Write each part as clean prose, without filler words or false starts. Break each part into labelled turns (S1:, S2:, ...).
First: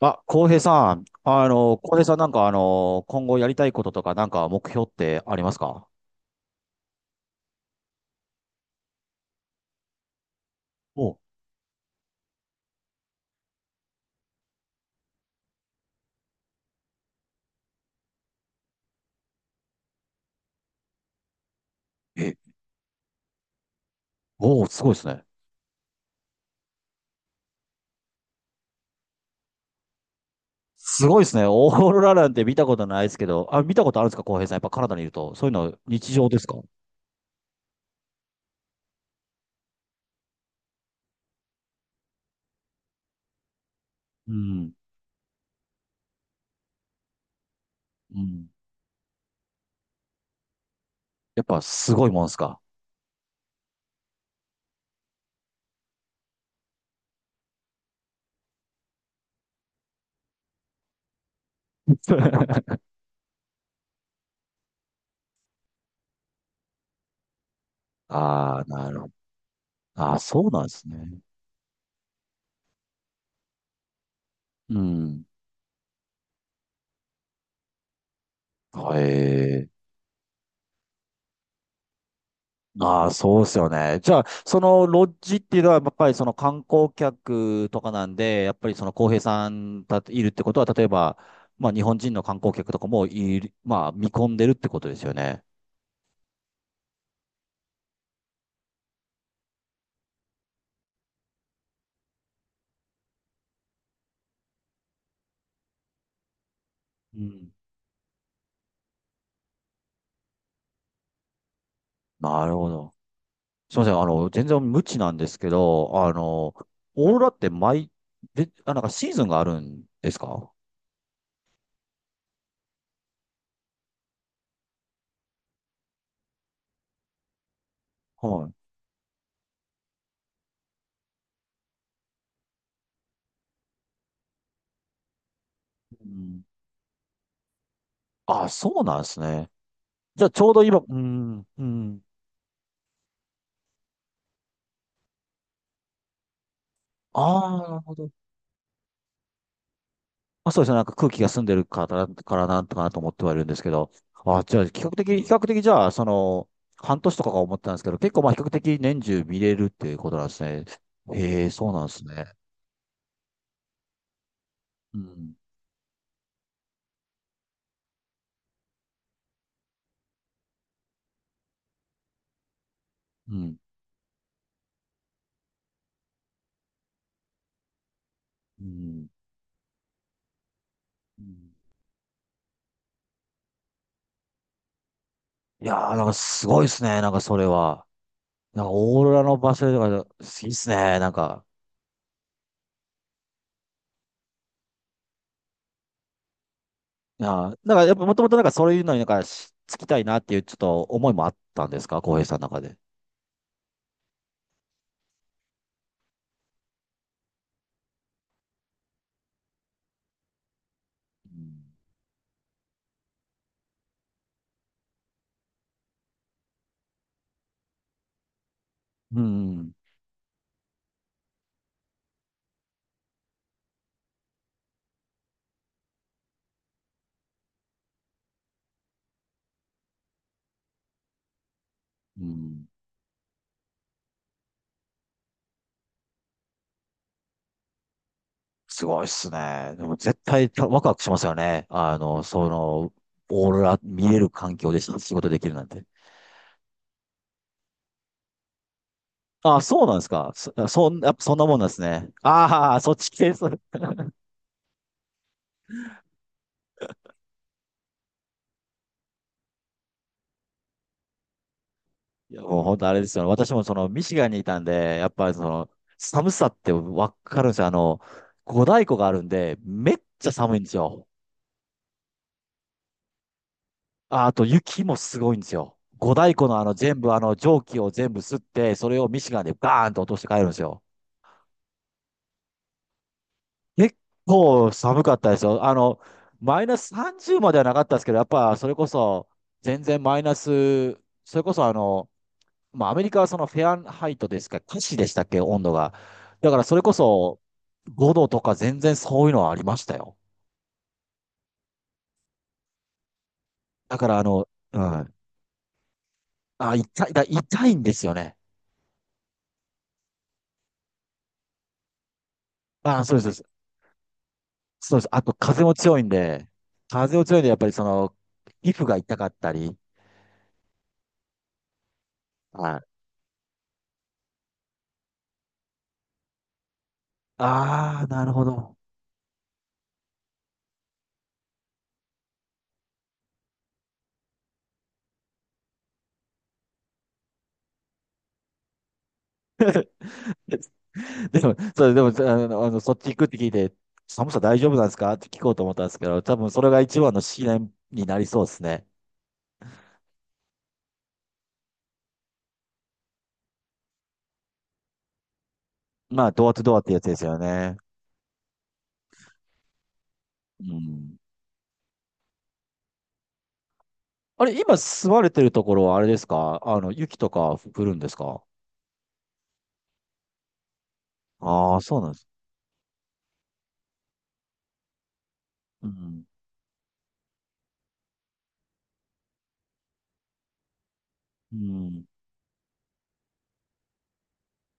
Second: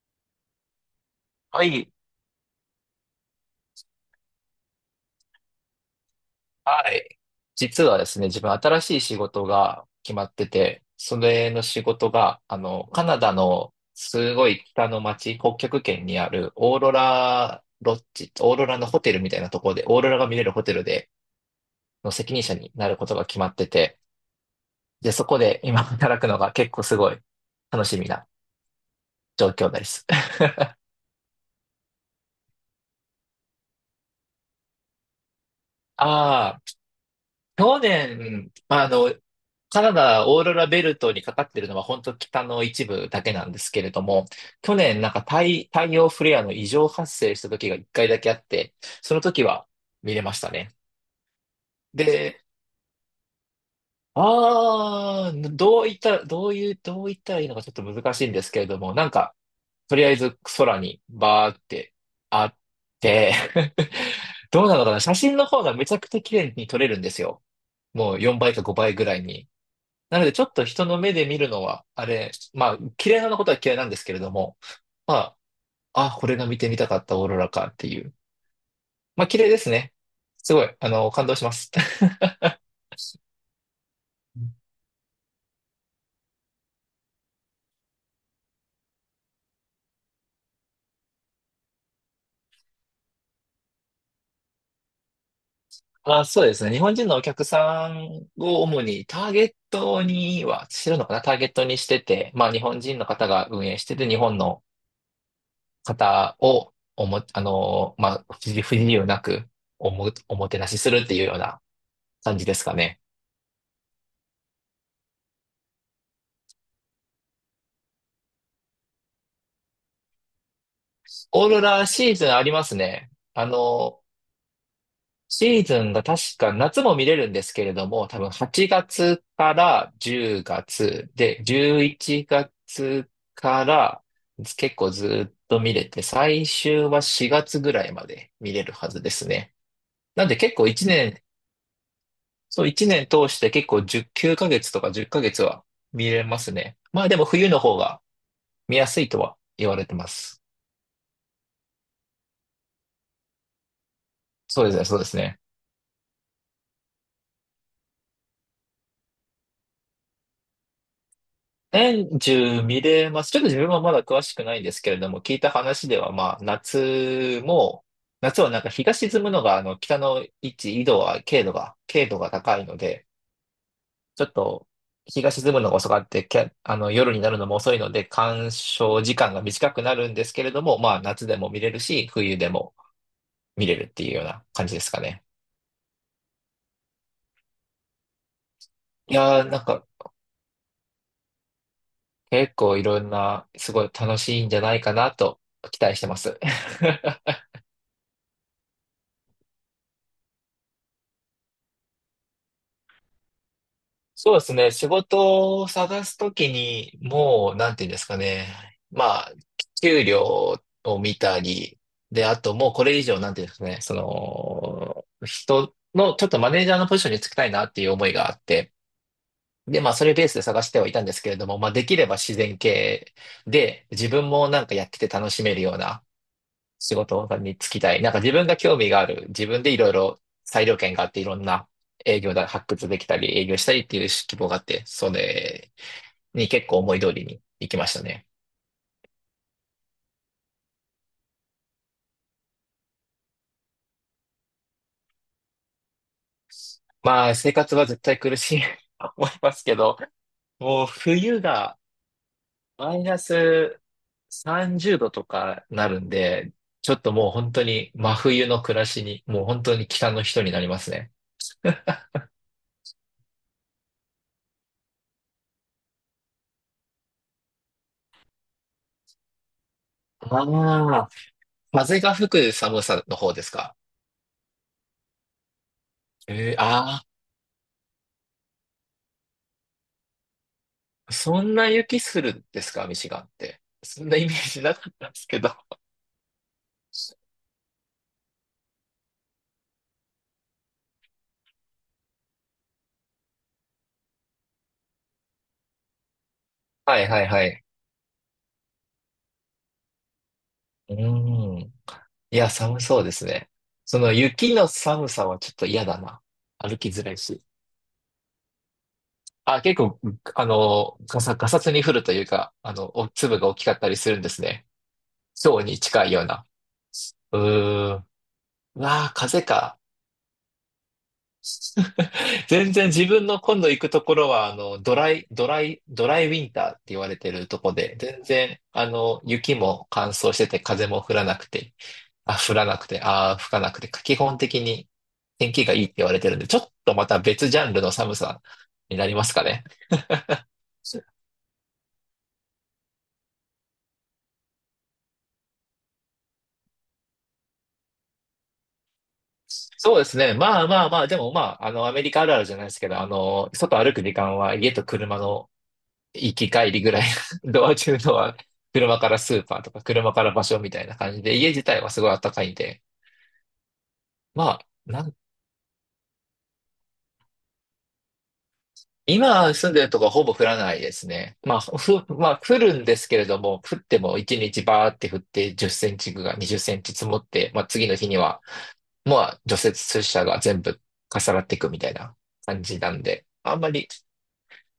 S1: あ、浩平さん、
S2: はい。
S1: 浩平さん今後やりたいこととか目標ってありますか？
S2: はい。実はですね、自分新しい仕事が決まってて、
S1: お、
S2: それの仕事が、カナダのすごい北の町、北極圏にあるオーロラロッジ、オーロラのホテルみたいなところで、オーロラが見れるホテルでの責
S1: え、
S2: 任者になることが決まってて、
S1: おー、すごいです
S2: で、
S1: ね。
S2: そこで今働くのが結構すごい楽しみな状況です。
S1: すごいですね。オーロラなんて見たことないですけど、あ、見たことあるんですか、浩平さん。やっぱカナダにいると。そういうの日常ですか？
S2: あ、去年、カナダオーロラベルトにかかってるのは本当北の一部だけなんですけれども、
S1: うん、
S2: 去年なんか太陽フレアの異常発生した時が一回
S1: う
S2: だけあっ
S1: ん。
S2: て、その時は見れましたね。
S1: やっぱすごいもんです
S2: で、
S1: か？
S2: どういったらいいのかちょっと難しいんですけれども、なんか、とりあえず空にバーってあっ て、 どうなのかな、写真の方がめちゃくちゃ綺麗に撮れるんですよ。もう4倍
S1: あ
S2: か
S1: あー、
S2: 5
S1: な
S2: 倍
S1: る
S2: ぐ
S1: ほど。
S2: らいに。
S1: ああ、
S2: なので、ち
S1: そ
S2: ょ
S1: う
S2: っ
S1: なん
S2: と
S1: で
S2: 人
S1: す
S2: の目
S1: ね。
S2: で見るのは、あれ、まあ、嫌いなことは嫌いなんですけれども、
S1: う
S2: ま
S1: ん。
S2: あ、あ、これが見てみたかったオーロラかっていう。
S1: へ
S2: まあ、綺麗です
S1: え。
S2: ね。すごい、感動します。
S1: ああ、そうですよね。じゃあ、そのロッジっていうのは、やっぱりその観光客とかなんで、やっぱりその浩平さんたいるってことは、例えば、まあ日本人の観光客とかもいる、まあ見込んでるってことですよね。
S2: あ、そうですね。日本人のお客さんを主にターゲットには、知るのかな、ターゲットにしてて、まあ日本人の方が運営してて、日本の方を
S1: うん。
S2: まあ、不自由なくおもてなしするっていうような感
S1: な
S2: じで
S1: る
S2: す
S1: ほ
S2: か
S1: ど。
S2: ね。
S1: すみません。全然無知なんですけど、オーロラってで、あ、なんかシーズンがあるんですか？
S2: オーロラシーズンありますね。シーズンが確か夏も見れるんですけれども、多分
S1: はい。
S2: 8月から10月で、11月から結構ずっと見れて、
S1: うん。
S2: 最終は4月ぐらいまで
S1: あ、
S2: 見れる
S1: そう
S2: は
S1: な
S2: ず
S1: んで
S2: で
S1: す
S2: す
S1: ね。
S2: ね。
S1: じ
S2: な
S1: ゃ
S2: ん
S1: あ、
S2: で
S1: ちょう
S2: 結
S1: ど
S2: 構
S1: 今、
S2: 1
S1: う
S2: 年、
S1: ん、うん。
S2: そう1年通して結構10、9ヶ月とか10ヶ月は見れますね。まあでも
S1: あ
S2: 冬の
S1: あ、な
S2: 方
S1: るほ
S2: が
S1: ど。
S2: 見やすいとは言われてます。
S1: まあ、そうですね。なんか空気が澄んでるからな、からなんとかなと思ってはいるんですけど。あ、じゃ
S2: そ
S1: あ、
S2: う
S1: 比
S2: ですね、
S1: 較
S2: そうで
S1: 的、
S2: す
S1: 比較
S2: ね。
S1: 的じゃあ、その、半年とかが思ってたんですけど、結構まあ比較的年中見れるっていうことなんですね。へえ、そうなんです
S2: 年
S1: ね。
S2: 中見れます。ちょっと自分はまだ詳しくないんですけ
S1: う
S2: れども、
S1: ん、
S2: 聞いた話では、まあ、夏はなんか日が沈むのが、北の位置、緯度は、経度が高いので、
S1: うん、
S2: ちょっと、日が沈むのが遅かって、夜になるのも遅いので、鑑
S1: う
S2: 賞
S1: ん。
S2: 時間が短くなるんですけれども、まあ、
S1: う
S2: 夏で
S1: ん。
S2: も見れるし、冬でも見れるっていうような感じですかね。
S1: いやー、なんかすごいですね。なんかそれは。なんかオーロ
S2: い
S1: ラの
S2: やー、
S1: 場
S2: なん
S1: 所
S2: か、
S1: とか、いいっすね。なんか、
S2: 結構いろんな、すごい楽しいんじゃないかなと、期待してます。
S1: いや ー、なんかやっぱもともとなんかそういうのになんかしつきたいなっていうちょっと思いもあったんですか、浩平さんの中で。
S2: そうですね。仕事を探すときに、もう、なんていうんですかね。まあ、給料を見た
S1: う
S2: り、で、あともうこれ以上、なんていうんですかね。その、人の、ちょっとマネージャーのポジションにつきたいなっていう思いがあって、
S1: ん、うん、
S2: で、まあ、それベースで探してはいたんですけれども、まあ、できれば自然系で、自分もなんかやってて楽しめるような、仕事に就きたい。なんか自分が興味がある。自分でいろいろ裁量権があって、いろんな営
S1: う
S2: 業だ、
S1: ん。
S2: 発掘できたり、営業したりっていう希望があって、それに結構思い通りに行きましたね。
S1: すごいっすね。でも絶対たワクワクしますよね。あの、その、オーロラ見れる環境で仕事できるなんて。
S2: まあ、生活は絶対苦しい と思いま
S1: あ、
S2: すけ
S1: そうなん
S2: ど、
S1: ですか。そ、
S2: もう
S1: そん、やっぱそん
S2: 冬
S1: なもんなんで
S2: が
S1: すね。ああ、そっ
S2: マイ
S1: ち
S2: ナ
S1: 系です。い
S2: ス30度とかなるんで、ちょっともう本当に真冬の暮らしに、もう本当に北の人になりますね。
S1: や、もう本当あれですよ。私もその、ミシガンにいたんで、やっぱりその、寒さってわかるんですよ。あの、五大湖があるんで、めっちゃ寒いんです
S2: あ
S1: よ。
S2: あ、風が吹く寒さの方ですか？
S1: あ、あと雪もすごいんですよ。五大湖
S2: えー、
S1: のあの全
S2: あ、
S1: 部、あの蒸気を全部吸って、それをミシガンでバーンと落として帰るんですよ。
S2: そんな雪するんですか、ミシガンって。
S1: 結
S2: そんなイメージ
S1: 構
S2: なかっ
S1: 寒
S2: たん
S1: かっ
S2: です
S1: たで
S2: け
S1: す
S2: ど。
S1: よ。あの、マイナス30まではなかったですけど、やっぱそれこそ全然マイナス、それこそあの、まあアメリカはそのフェアハイトですか、華氏でしたっけ、温度が。だからそれこ
S2: はいはい
S1: そ
S2: はい。
S1: 5度とか全然そういうのはありましたよ。
S2: うーん。いや、寒そうですね。
S1: だ
S2: そ
S1: か
S2: の
S1: らあの、
S2: 雪の
S1: う
S2: 寒
S1: ん。
S2: さはちょっと嫌だな。
S1: あ、
S2: 歩きづ
S1: 痛い、
S2: らい
S1: だ、
S2: し。
S1: 痛いんですよね。
S2: あ、結構、ガサツに降るというか、
S1: あ、
S2: お
S1: そうです、そうで
S2: 粒が
S1: す。
S2: 大きかったりするんですね。
S1: そうです。あと
S2: ひょ
S1: 風
S2: う
S1: も
S2: に
S1: 強い
S2: 近
S1: ん
S2: いような。
S1: で、風も強
S2: う
S1: いんで、やっぱりそ
S2: ーん。
S1: の、皮
S2: う
S1: 膚が
S2: わあ、
S1: 痛かっ
S2: 風
S1: たり。
S2: か。全
S1: はい。
S2: 然自分の今度行くところは、ドライウィンターって言われてるとこで、
S1: ああ、
S2: 全
S1: なるほ
S2: 然、
S1: ど。
S2: 雪も乾燥してて、風も降らなくて、降らなくて、吹かなくて、基本的に天気がいいって言われてるんで、ちょっとまた別ジャンルの寒さになりますかね。そ
S1: でも、そう、でも、あの、あのそっち行くって聞いて、寒さ大丈夫なんですかって聞こうと思ったんですけど、多分それが一番の試練になりそうですね。
S2: そうですね。まあまあまあ、でもまあ、アメリカあるあるじゃないですけど、外歩く時間は家と車の
S1: まあ、
S2: 行
S1: ド
S2: き
S1: アと
S2: 帰
S1: ドアっ
S2: りぐ
S1: てや
S2: らい、
S1: つですよ
S2: ドア
S1: ね。
S2: 中のは車からスーパーとか車から場所み
S1: う
S2: たいな感
S1: ん。
S2: じで、家自体はすごい暖かいんで、
S1: あ
S2: ま
S1: れ、
S2: あ、
S1: 今住まれてるところはあれですかあの、雪とか降るんですか？
S2: 今住んでるとこはほぼ降らないですね。まあ、
S1: ああー、そうなんです。
S2: まあ、降るんですけれども、降っても1日バーって降って10セ
S1: う
S2: ンチ
S1: ん。
S2: が20センチ積もって、まあ次の日には、まあ除雪車が全部重なって
S1: う
S2: いくみたい
S1: ん。
S2: な感じなんで、あんまり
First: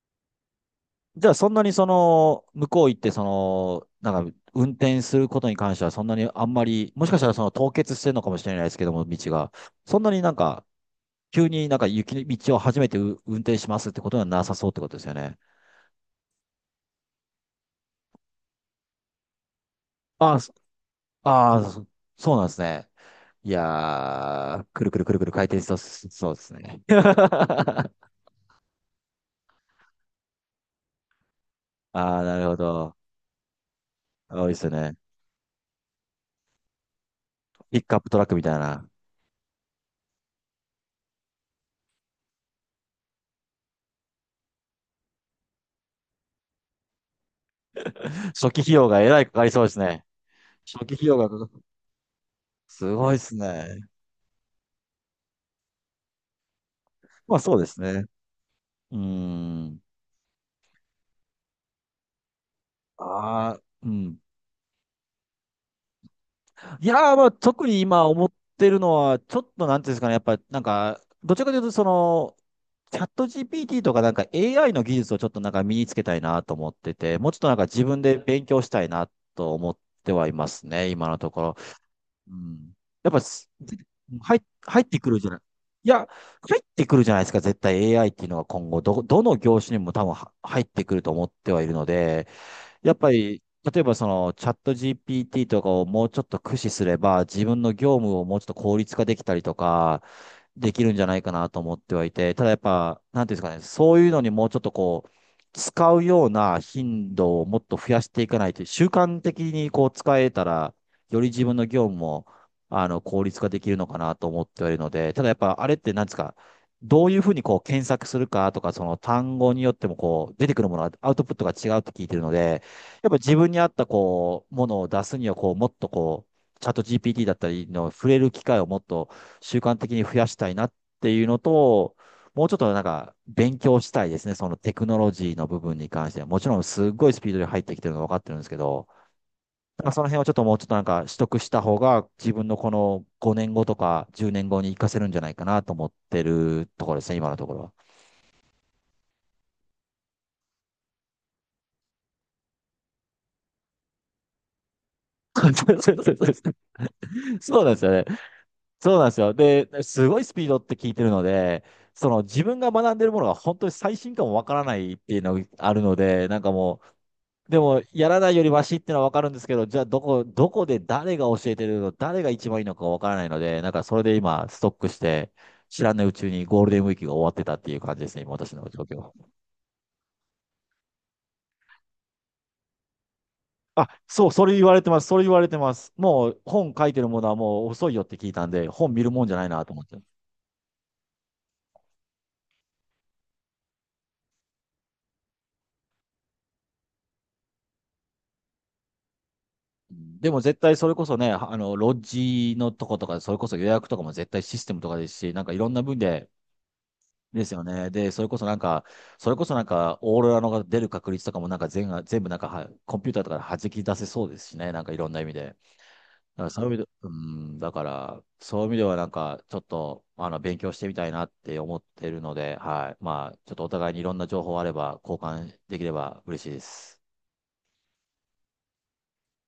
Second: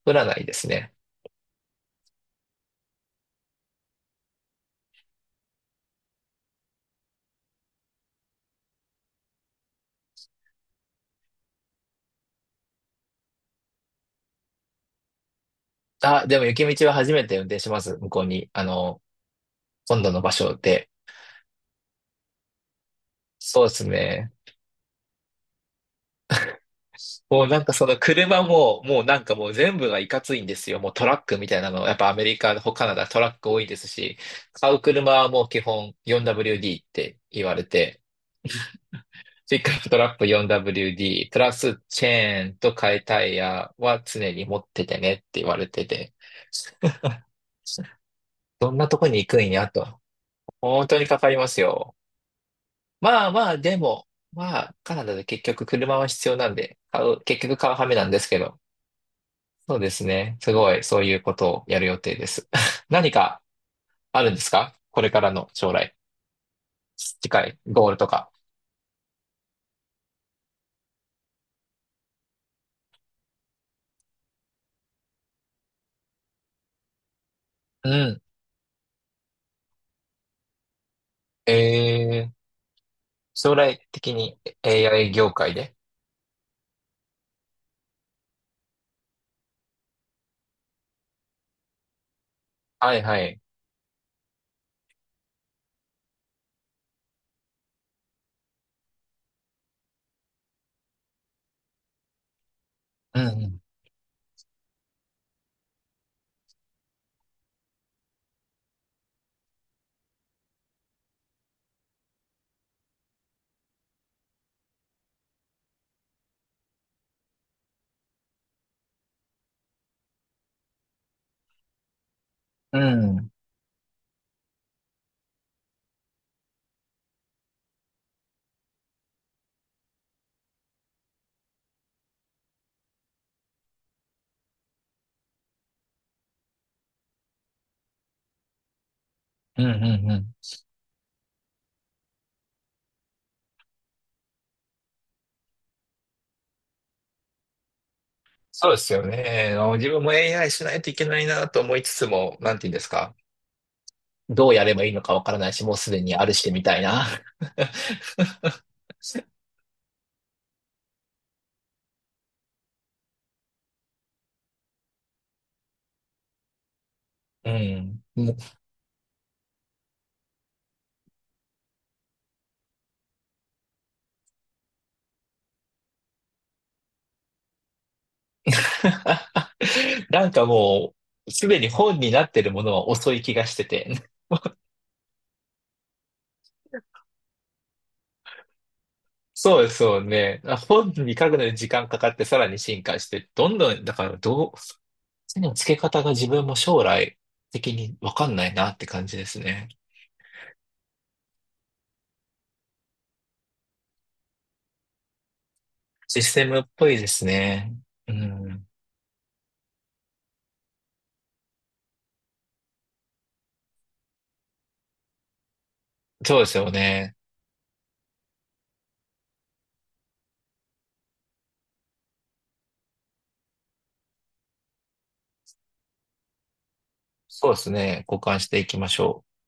S2: 降らないですね。
S1: じゃあ、そんなにその、向こう行って、その、なんか、運転することに関しては、そんなにあんまり、もしかしたらその凍結してるのかもしれないですけども、道が。そんなになんか、急になんか雪の道を初めてう運転しますってことはなさそうってことですよね。
S2: あ、でも雪道は初めて運転します。向こうに、今度の場
S1: ああ、そ、
S2: 所で。
S1: ああ、そ、そうなんですね。いや
S2: そうですね。
S1: ー、くるくるくるくる回転しそう、そうですね。
S2: もうな んかその車も、もうなんかもう全部がいかついんですよ。もうトラックみたいなの、やっぱア
S1: ああ、
S2: メ
S1: な
S2: リ
S1: るほ
S2: カ、カナ
S1: ど。
S2: ダトラック多いですし、
S1: 多いですよ
S2: 買う
S1: ね。
S2: 車はもう基本 4WD って言われ
S1: ピックアッ
S2: て、
S1: プトラックみたいな。
S2: ピックアップトラップ 4WD、プラスチェーンと替えタイヤは常に持っててねって言われてて、
S1: 初期
S2: ど
S1: 費
S2: ん
S1: 用
S2: なと
S1: がえ
S2: こ
S1: ら
S2: に
S1: い
S2: 行
S1: か
S2: く
S1: かり
S2: ん
S1: そう
S2: や
S1: です
S2: と。
S1: ね。初
S2: 本
S1: 期
S2: 当
S1: 費
S2: に
S1: 用
S2: か
S1: が
S2: かり
S1: かか
S2: ますよ。
S1: すごいで
S2: まあ
S1: す
S2: まあ、で
S1: ね。
S2: も、まあ、カナダで結局車は必要なんで、
S1: まあ
S2: 結
S1: そ
S2: 局
S1: うで
S2: 買う
S1: す
S2: ハメ
S1: ね。
S2: なんですけど、
S1: うー
S2: そう
S1: ん。
S2: ですね。すごい、そういうことをやる予定です。何か
S1: ああ、うん。
S2: あるんですかこれからの将来。
S1: いやー、まあ、
S2: 近い
S1: 特に
S2: ゴール
S1: 今
S2: と
S1: 思っ
S2: か。
S1: てるのは、ちょっとなんていうんですかね、やっぱ、なんか、どちらかというと、その、チャット GPT とかAI の技術をちょっとなんか身につけたいなと思ってて、もうちょっとなんか自
S2: う
S1: 分で
S2: ん。
S1: 勉強したいなと思ってはいますね、今のとこ
S2: え
S1: ろ。
S2: ー、
S1: うん。やっぱす、
S2: 将来的に
S1: 入、入ってく
S2: AI
S1: るじ
S2: 業
S1: ゃない。
S2: 界で。
S1: いや、入ってくるじゃないですか、絶対 AI っていうのは今後、ど、どの業種にも多分は入ってくると思ってはいるので、やっ
S2: はい
S1: ぱ
S2: はい。
S1: り、例えばそのチャット GPT とかをもうちょっと駆使すれば、自分の業務をもうちょっと効率化できたりとか、できるんじゃないかなと思ってはいて、ただやっぱ、
S2: う
S1: なんていうんですか
S2: ん、
S1: ね、そういうのにもうちょっとこう、使うような頻度をもっと増やしていかないと、習慣的にこう使えたら、より自分の業務も、あの、効率化できるのかなと思ってはいるので、ただやっぱあれってなんですか、どういうふうにこう検索するかとか、その単語によってもこう出てくるものはアウトプットが違うって聞いてるので、
S2: う
S1: やっぱ
S2: ん。
S1: 自分に合ったこう、ものを出すにはこう、もっとこう、チャット GPT だったりの触れる機会をもっと習慣的に増やしたいなっていうのと、もうちょっとなんか勉強したいですね。そのテクノロジーの部分に関しては。もちろんすっごいスピードで入ってきてるのは分かってるんですけど、
S2: うん、う
S1: な
S2: ん、
S1: んか
S2: う
S1: その
S2: んう
S1: 辺をちょっ
S2: ん。
S1: ともうちょっとなんか取得した方が自分のこの5年後とか10年後に活かせるんじゃないかなと思ってるところですね、今のところは。
S2: そうですよね。自分も AI しないといけないなと思いつつも、なんて言うんですか。どうやればいいのかわからない し、もう
S1: そ
S2: すで
S1: うそ
S2: にあるして
S1: う
S2: みたいな。
S1: そう なんですよね。そうなんですよ。で、すごいスピードって聞いてるので、その自分が学んでるものが本当に最新かもわからないっていうのがあるので、なんかも
S2: う
S1: う、でも、やらないより
S2: ん。
S1: マシってのはわかるんですけど、じゃあ、どこで誰が教えてるの、誰が一番いいのかわからないので、なんかそれで今、ストックして、知らないうちにゴールデンウィークが終わってたっていう感じですね、今私の状況。
S2: なんかもう、すでに本になってるものは遅い気がして
S1: あ、
S2: て。
S1: そう、それ言われてます、それ言われてます。もう、本書いてるものはもう遅いよって聞いたんで、本見るもんじゃない
S2: そう
S1: な
S2: で
S1: と思
S2: す
S1: って。
S2: よね。あ、本に書くのに時間かかってさらに進化して、どんどん、だからどう、手の付け方が自分も将来的にわかんないなって感じですね。
S1: でも絶対それこそね、あの、ロッジのとことか、それこそ予約とかも絶対システムとかですし、なんかいろんな分
S2: シ
S1: で、
S2: ステムっぽいです
S1: ですよ
S2: ね。
S1: ね。で、
S2: う
S1: それこそなん
S2: ん。
S1: か、それこそなんか、オーロラのが出る確率とかもなんか全が、全部なんかは、コンピューターとかで弾き出せそうですしね。なんかいろんな意味で。だか
S2: そうで
S1: ら
S2: す
S1: そういう
S2: よ
S1: 意味で、う
S2: ね。
S1: ん、だから、そういう意味ではなんか、ちょっと、あの、勉強してみたいなって思ってるので、はい。まあ、ちょっとお互いにいろんな情報あれば、交換できれば嬉しいです。
S2: そうですね。交換していきましょう。